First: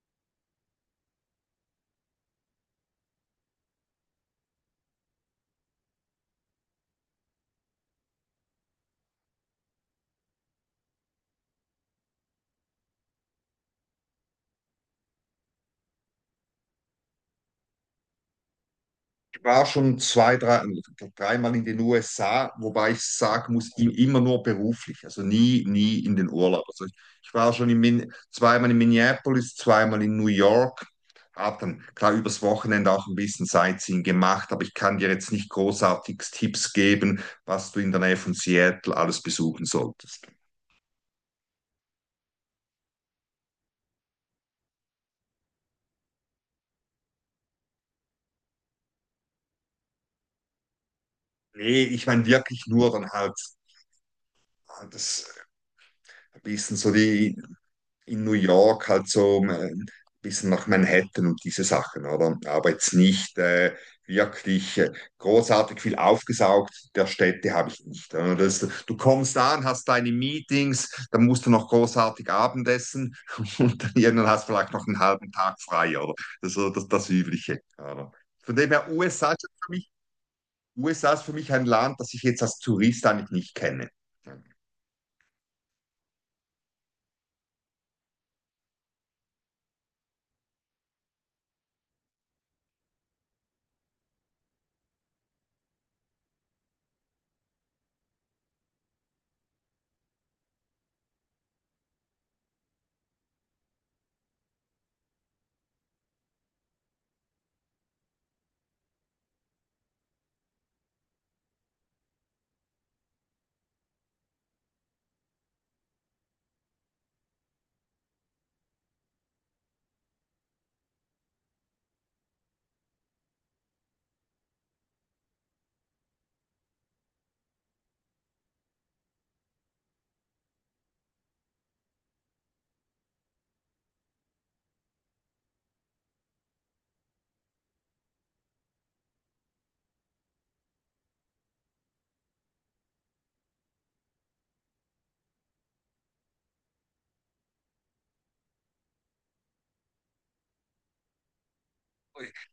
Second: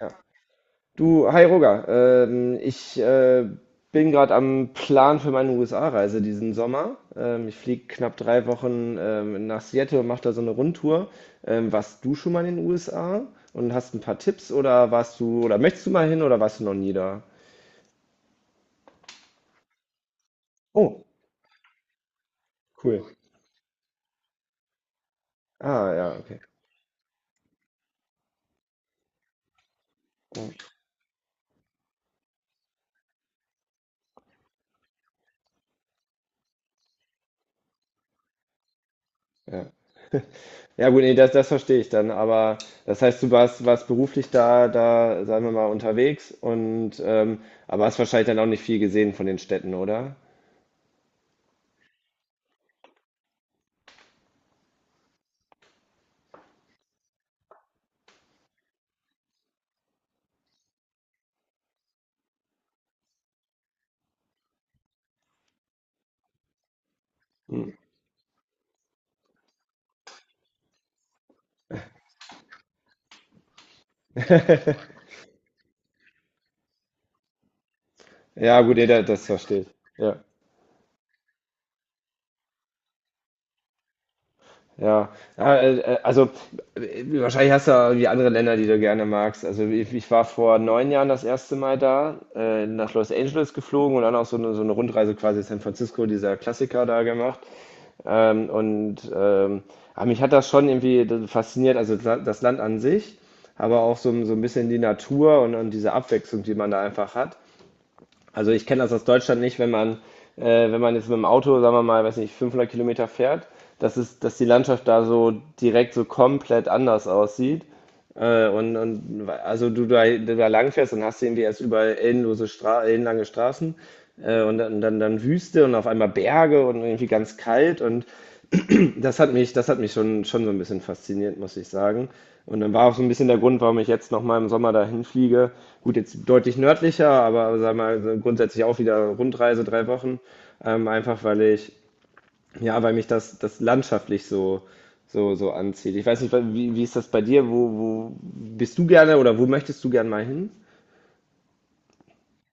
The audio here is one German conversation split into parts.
Ja. Du, hi Roger, ich bin gerade am Plan für meine USA-Reise diesen Sommer. Ich fliege knapp 3 Wochen nach Seattle und mache da so eine Rundtour. Warst du schon mal in den USA und hast ein paar Tipps, oder warst du oder möchtest du mal hin, oder warst du noch nie da? War schon zwei, drei, Oh, dreimal in den USA, wobei ich cool. sagen muss, immer nur beruflich, also nie, Ah, nie ja, in den okay. Urlaub. Also ich war schon in Min zweimal in Minneapolis, zweimal in New York, habe dann klar übers Wochenende auch ein bisschen Sightseeing gemacht, aber ich kann dir jetzt nicht großartig Tipps geben, was du in der Nähe von Seattle alles besuchen Ja, solltest. ja, gut, nee, das verstehe ich dann. Aber das heißt, du warst beruflich da, sagen wir mal, unterwegs, und aber hast wahrscheinlich dann auch nicht viel gesehen von den Städten, oder? Nee, ich meine wirklich nur dann halt das ein bisschen so die in New York halt so ein bisschen nach Manhattan und diese Sachen, oder? Aber jetzt nicht wirklich großartig viel aufgesaugt der Städte Hm. habe ich nicht, oder? Das, du kommst an, hast deine Meetings, dann musst du noch großartig Abendessen und dann irgendwann hast du vielleicht noch einen halben Tag frei, oder? Das ist so das Übliche, oder? Von Ja, dem gut, her, jeder USA das ist versteht. für mich, Ja, USA ist für mich ein Land, das ich jetzt als Tourist eigentlich nicht kenne. Ja. ja. Ja, also wahrscheinlich hast du ja irgendwie andere Länder, die du gerne magst. Also ich war vor 9 Jahren das erste Mal da, nach Los Angeles geflogen, und dann auch so eine Rundreise, quasi San Francisco, dieser Klassiker da gemacht. Ähm, und ähm, aber mich hat das schon irgendwie fasziniert, also das Land an sich, aber auch so, ein bisschen die Natur, und diese Abwechslung, die man da einfach hat. Also ich kenne das aus Deutschland nicht, wenn man jetzt mit dem Auto, sagen wir mal, weiß nicht, 500 Kilometer fährt, dass die Landschaft da so direkt so komplett anders aussieht. Und, also du da, langfährst, dann hast du irgendwie erst überall endlose Stra ellenlange Straßen, und dann Wüste und auf einmal Berge und irgendwie ganz kalt, und das hat mich schon so ein bisschen fasziniert, muss ich sagen. Und dann war auch so ein bisschen der Grund, warum ich jetzt nochmal im Sommer dahin fliege. Gut, jetzt deutlich nördlicher, aber sag mal, so grundsätzlich auch wieder Rundreise, 3 Wochen. Einfach weil ja, weil mich das landschaftlich so anzieht. Ich weiß nicht, wie ist das bei dir? Wo bist du gerne, oder wo möchtest du gerne mal hin?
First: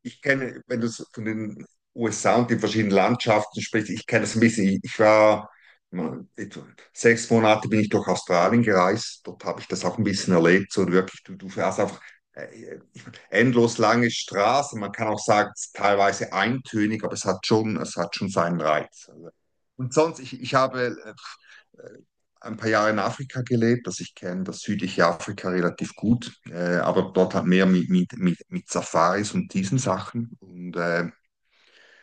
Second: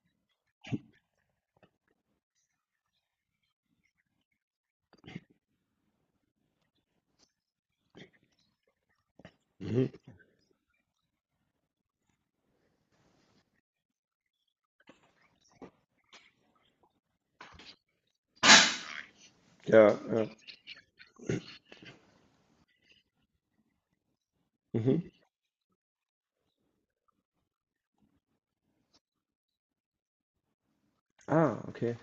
Ich kenne, wenn du so von den USA und den verschiedenen Landschaften sprichst, ich kenne das ein bisschen. Ich war mal, etwa 6 Monate bin ich durch Australien gereist. Dort habe ich das auch ein bisschen erlebt. So wirklich, du fährst einfach äh, endlos lange Straßen. Man kann auch sagen, es ist teilweise eintönig, aber es hat schon seinen Reiz. Also, Ja, und sonst, ja. ich habe äh, ein paar Jahre in Afrika gelebt, dass ich kenne das südliche Mhm. Afrika relativ gut, aber dort halt mehr mit Safaris und diesen Sachen. Und Ah, okay.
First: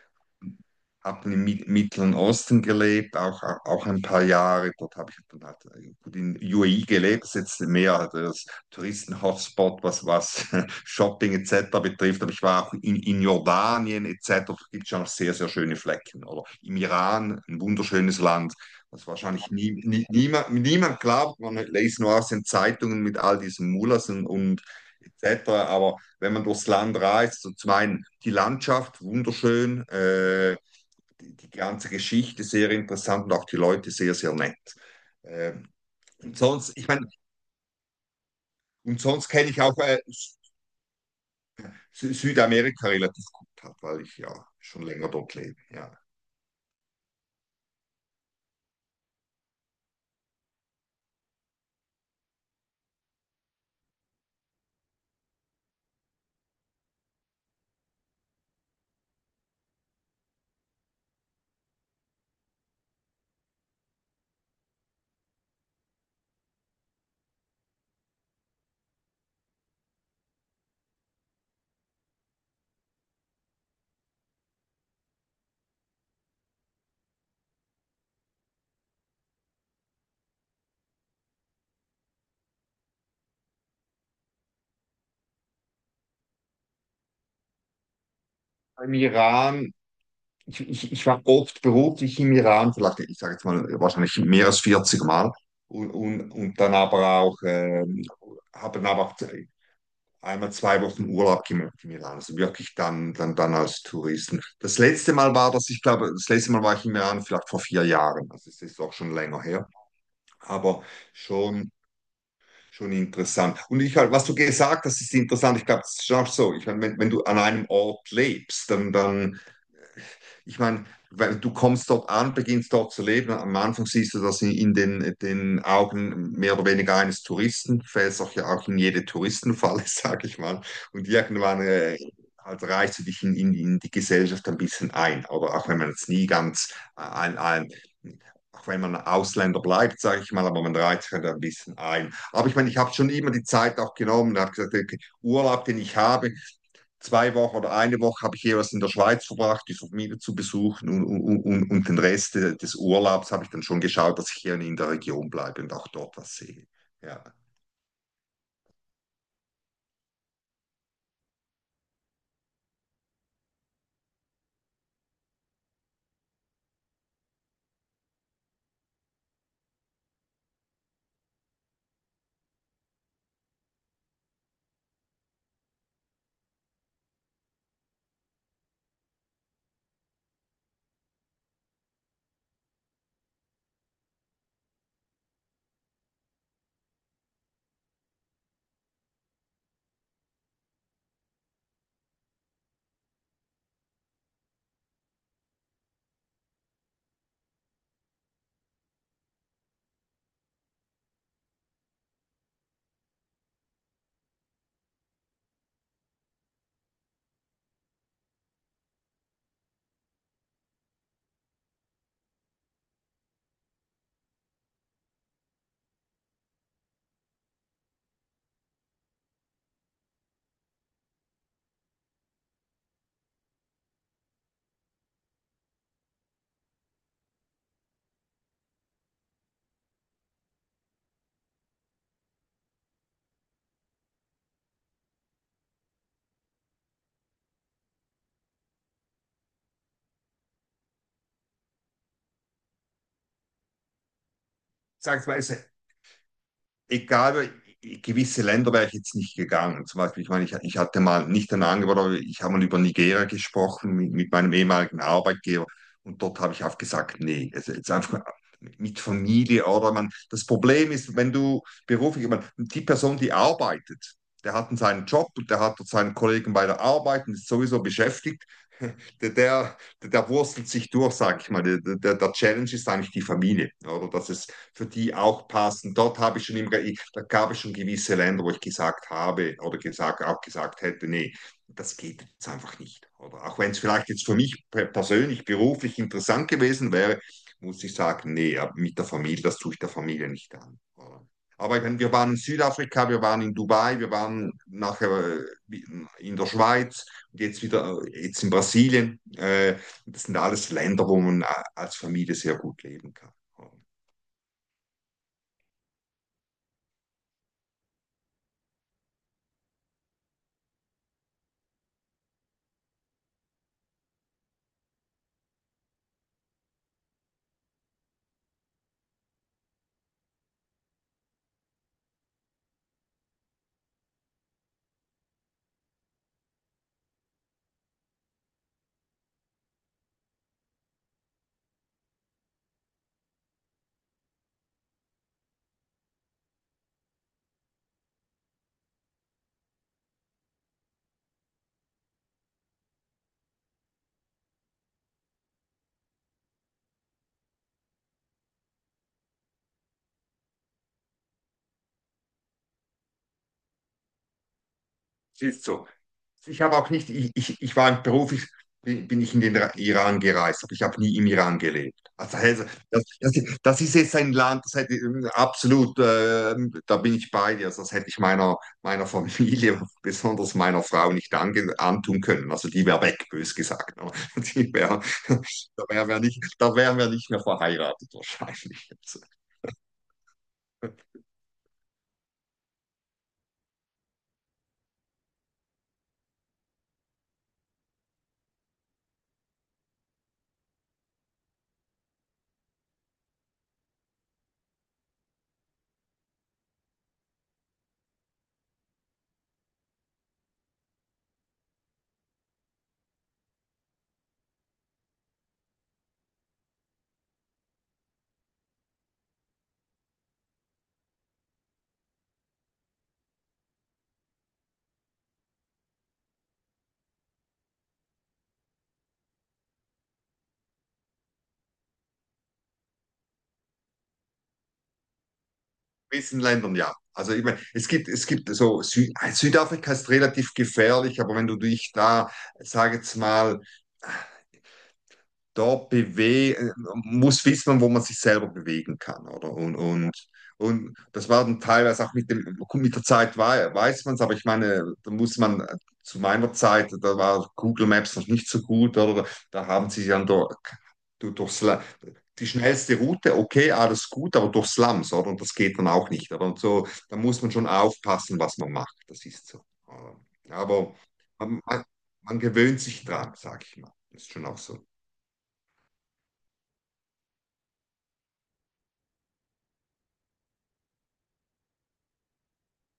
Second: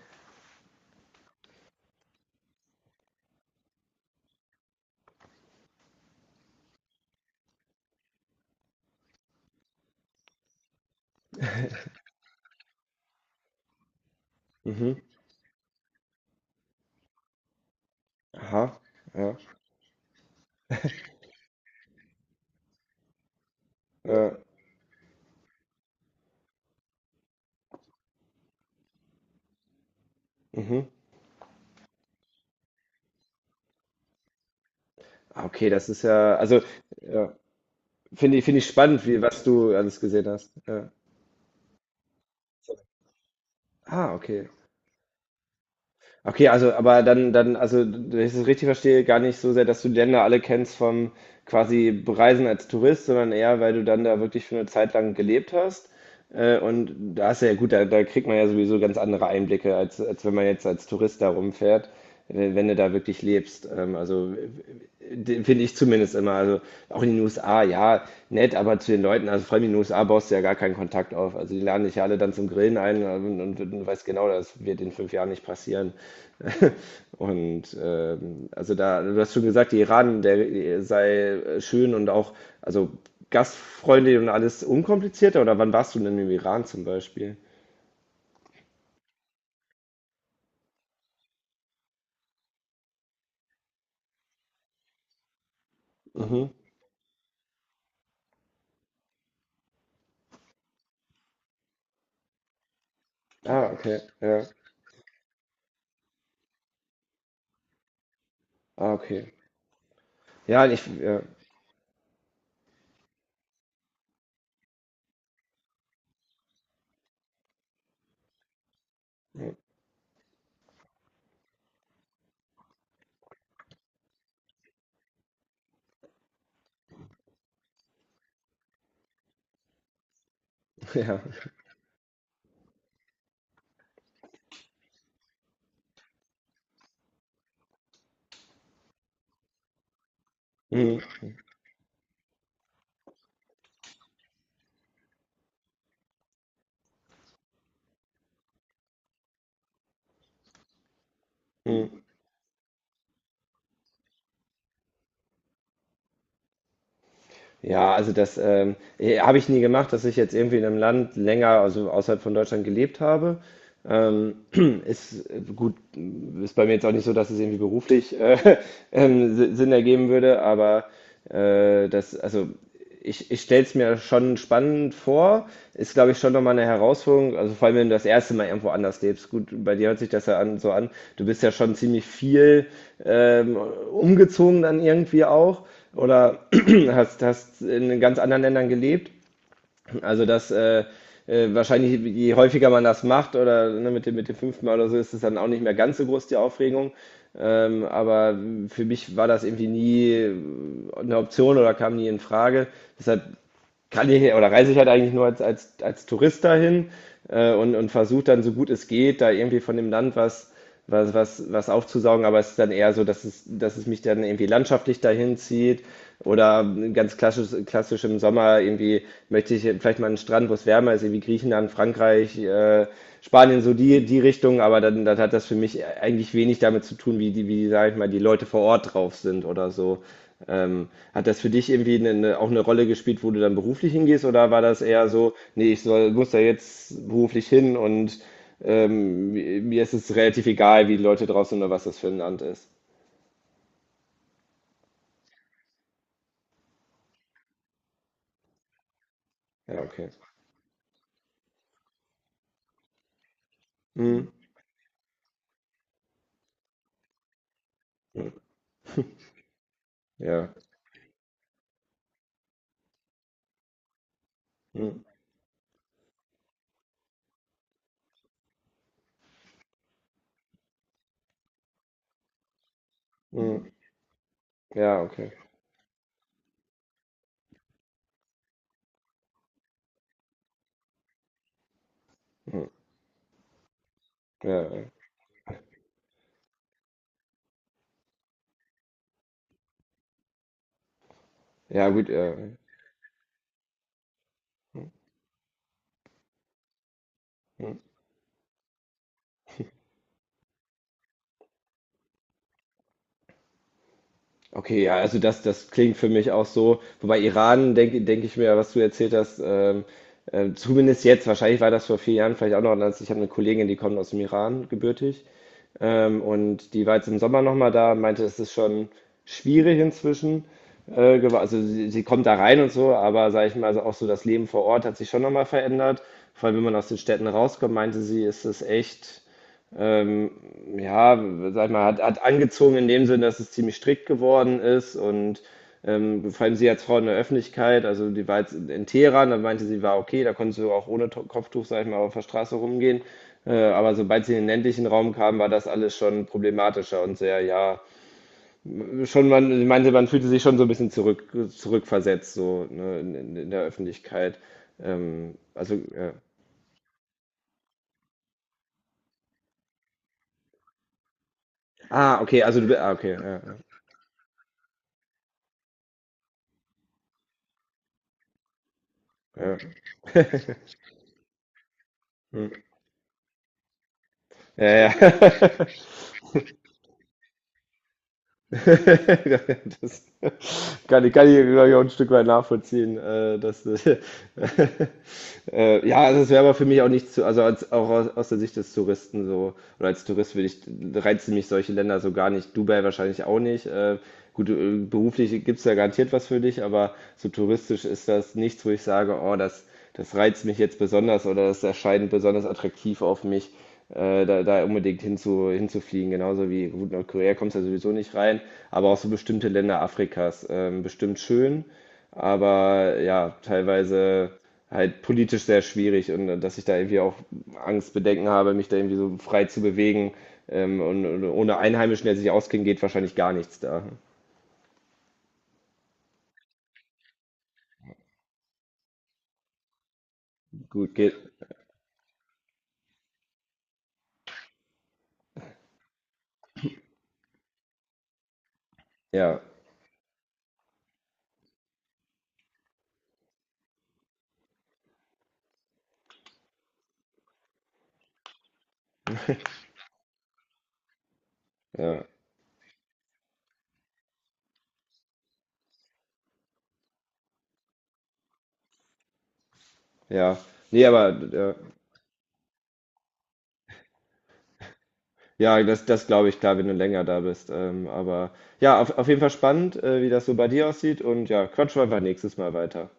habe im Mittleren Osten gelebt, auch ein paar Jahre. Dort habe ich dann halt gut in UAE gelebt, das ist jetzt mehr halt das Touristen-Hotspot, was, was Shopping etc. betrifft. Aber ich war auch in Jordanien etc. Da gibt es Mhm. schon noch sehr, sehr schöne Flecken. Oder im Iran, ein wunderschönes Land, Aha. was Ja. wahrscheinlich nie, nie, niemand, niemand glaubt. Man liest nur aus den Zeitungen mit all diesen Mullahs und, Äh, und etc. Aber wenn man durchs Land reist, so zum einen die Landschaft, wunderschön, mhm. die, die ganze Geschichte sehr interessant und auch die Leute sehr, sehr nett. Ah, okay, Ähm, das ist ja, und also, sonst, ich meine, ja. Finde ich und spannend, sonst was kenne ich du auch alles gesehen hast. Ja. Südamerika relativ gut, halt, weil Ah, ich okay. ja schon länger dort lebe. Ja. Okay, also, aber also, wenn ich das richtig verstehe, gar nicht so sehr, dass du die Länder alle kennst vom quasi Bereisen als Tourist, sondern eher, weil du dann da wirklich für eine Zeit lang gelebt hast. Und da ist ja gut, da kriegt man ja sowieso ganz andere Einblicke, als wenn man jetzt als Tourist da rumfährt, wenn du da wirklich lebst. Also finde ich zumindest immer. Also auch in den USA, ja, nett, aber zu den Leuten, also vor allem in den USA baust du ja gar keinen Kontakt auf. Also die laden dich ja alle dann zum Grillen ein, und, und weißt genau, das wird in 5 Jahren nicht passieren. Und also da, du hast schon gesagt, die Iran, der sei schön und auch, also gastfreundlich und alles unkomplizierter? Oder wann warst du denn im Iran zum Beispiel? Im Iran, ich war oft beruflich im Iran, vielleicht, ich sage jetzt mal, wahrscheinlich mehr als 40 Mal. Und, und, Mhm. und dann aber auch, habe dann aber auch einmal 2 Wochen Urlaub gemacht in Milan. Also wirklich dann Ah, als okay. Touristen. Ja. Das letzte Mal war das, ich glaube, das letzte Mal war ich in Milan vielleicht vor 4 Jahren. Also es ist Ah, auch schon okay. länger her. Ja, Aber ja. schon, schon interessant. Und ich halt, was du gesagt hast, ist interessant. Ich glaube, es ist schon auch so. Ich meine, wenn du an einem Ort lebst, dann ich meine, weil du kommst dort an, beginnst dort zu leben. Am Anfang siehst du das in den, den Augen mehr oder weniger eines Touristen, fällst auch ja auch in jede Touristenfalle, sage ich mal. Und Ja. irgendwann halt reichst du dich in die Gesellschaft ein bisschen ein. Aber auch wenn man jetzt nie ganz ein auch wenn man Ausländer bleibt, sage ich mal, aber man reizt sich Mhm. halt ein bisschen ein. Aber ich meine, ich habe schon immer die Zeit auch genommen, habe gesagt, okay, Urlaub, den ich habe, 2 Wochen oder eine Woche habe ich jeweils in der Schweiz verbracht, die Familie zu besuchen und den Mhm. Rest des Urlaubs habe ich dann schon geschaut, dass ich hier in der Region bleibe und auch dort was sehe. Ja. Ja, also das habe ich nie gemacht, dass ich jetzt irgendwie in einem Land länger, also außerhalb von Deutschland gelebt habe. Ähm, Ist gut, ist bei mir jetzt auch nicht so, dass es irgendwie beruflich Sinn ergeben würde, aber also ich stelle es mir schon spannend vor. Ist, glaube ich, schon nochmal eine Herausforderung. Also vor allem, wenn du das erste Mal irgendwo anders lebst. Gut, bei dir hört sich das ja an, so an. Du bist ja schon ziemlich viel umgezogen dann irgendwie auch. Oder hast in ganz anderen Ländern gelebt. Also das wahrscheinlich, je häufiger man das macht, oder ne, mit dem fünften Mal oder so, ist es dann auch nicht mehr ganz so groß die Aufregung. Aber für mich war das irgendwie nie eine Option oder kam nie in Frage. Deshalb oder reise ich halt eigentlich nur als, als Tourist dahin, und, versuche dann so gut es geht, da irgendwie von dem Land was aufzusaugen, aber es ist dann eher so, dass es mich dann irgendwie landschaftlich dahin zieht, oder ganz klassisch im Sommer irgendwie möchte ich vielleicht mal einen Strand, wo es wärmer ist, irgendwie Griechenland, Frankreich, Spanien, so die Richtung, aber dann hat das für mich eigentlich wenig damit zu tun, wie, sag ich mal, die Leute vor Ort drauf sind oder so. Hat das für dich irgendwie auch eine Rolle gespielt, wo du dann beruflich hingehst, oder war das eher so, nee, ich muss da jetzt beruflich hin und mir ist es relativ egal, wie die Leute draußen oder was das für ein Land ist? Sag mal, es egal, gewisse Länder wäre ich jetzt nicht Ja, ja, gegangen. Zum okay. Beispiel, ich meine, ich hatte mal nicht ein Angebot, aber ich habe mal über Nigeria gesprochen mit, Hm, mit meinem ehemaligen Arbeitgeber und dort habe ich auch gesagt, nee, es ist einfach hm, mit Familie oder man. Das ja, Problem ist, wenn du beruflich, ich meine, die Person, die arbeitet, der hat hm, seinen Job und der hat dort seinen Kollegen bei der Arbeit und ist sowieso beschäftigt. Der wurstelt sich durch, sage ich mal. Der Challenge ist eigentlich die hm, Familie, oder? Das ist, für ja, die okay. auch passen. Dort habe ich schon immer, da gab es schon gewisse Länder, wo ich gesagt habe oder gesagt, auch gesagt hätte, nee, das geht jetzt Hm, einfach nicht. Oder auch wenn es vielleicht jetzt für ja, mich ja, persönlich, beruflich interessant gewesen wäre, muss ich sagen, nee, mit der Familie, das tue ich der Familie nicht an, oder? Aber ich ja, meine, gut, wir waren ja. in Südafrika, wir waren in Dubai, wir waren nachher in der Schweiz und jetzt Hm. wieder jetzt in Brasilien. Das sind alles Länder, wo man als Familie sehr gut leben kann. Okay, ja, also das klingt für mich auch so. Wobei Iran, denk ich mir, was du erzählt hast, zumindest jetzt, wahrscheinlich war das vor 4 Jahren vielleicht auch noch anders. Ich habe eine Kollegin, die kommt aus dem Iran, gebürtig. Und die war jetzt im Sommer nochmal da und meinte, es ist schon schwierig inzwischen. Also sie kommt da rein und so, aber sage ich mal, also auch so das Leben vor Ort hat sich schon nochmal verändert. Vor allem, wenn man aus den Städten rauskommt, meinte sie, ist es echt ähm, ja, sag ich mal, hat angezogen in dem Sinne, dass es ziemlich strikt geworden ist, und vor allem sie als Frau in der Öffentlichkeit, also die war jetzt in Teheran, da meinte sie, war okay, da konntest du auch ohne Kopftuch, sag ich mal, auf der Straße rumgehen. Aber sobald sie in den ländlichen Raum kam, war das alles schon problematischer und sehr, ja, schon sie meinte, man fühlte sich schon so ein bisschen zurückversetzt, so, ne, in, in der Öffentlichkeit. Siehst Also, du, ja. ich habe auch nicht, ich war beruflich, bin ich in den Iran gereist, aber ich habe nie im Iran gelebt. Ah, okay, also Also, du, ah, das, okay, das, ja, ja. das ist jetzt ein Land, das hätte ich absolut, da bin ich bei dir, also das hätte ich meiner Ja. Familie, besonders meiner Frau, nicht antun Hm. können. Also die wäre weg, bös gesagt. Ja, Die ja. wär, da wären wir nicht, da wären wir nicht mehr verheiratet wahrscheinlich. Also, Das kann ich, glaub ich, auch ein Stück weit nachvollziehen, Ja, also es wäre aber für mich auch nicht zu, also auch aus der Sicht des Touristen so, oder als Tourist reizen mich solche Länder so gar nicht. Dubai wahrscheinlich auch nicht. Gut, beruflich gibt es da garantiert was für dich, aber so touristisch ist das nichts, wo ich sage, oh, das reizt mich jetzt besonders, oder das erscheint besonders attraktiv auf mich, da unbedingt hinzufliegen. Genauso wie gut, Nordkorea kommst du ja sowieso nicht rein, aber auch so bestimmte Länder Afrikas, bestimmt schön, aber ja, teilweise halt politisch sehr schwierig, und dass ich da irgendwie auch Angst, Bedenken habe, mich da irgendwie so frei zu bewegen. Und, ohne Einheimischen, der sich auskennt, geht wahrscheinlich gar nichts da. gewissen Ländern, ja. Also ich meine, es gibt so, Sü Südafrika ist relativ Gut, geht. gefährlich, aber wenn du dich da, sag jetzt mal, da bewe muss wissen, wo man sich selber bewegen kann, Ja, oder? Und, und das war dann teilweise auch mit dem, mit der Zeit weiß man es, aber ich meine, da muss man zu meiner Zeit, da war Google Maps noch nicht so gut, oder? Da haben sie dann durch ja, die schnellste Route, okay, alles gut, aber durch Slums, oder? Und das geht dann auch nicht, oder? Und so, da muss man schon aufpassen, was man macht, das ist so, oder? ja. Nee, Aber aber man, man, man gewöhnt sich dran, sag ich mal. Das ist schon auch so. ja, das glaube ich, klar, wenn du länger da bist. Aber ja, auf jeden Fall spannend, wie das so bei dir aussieht. Und ja, quatschen wir einfach nächstes Mal weiter.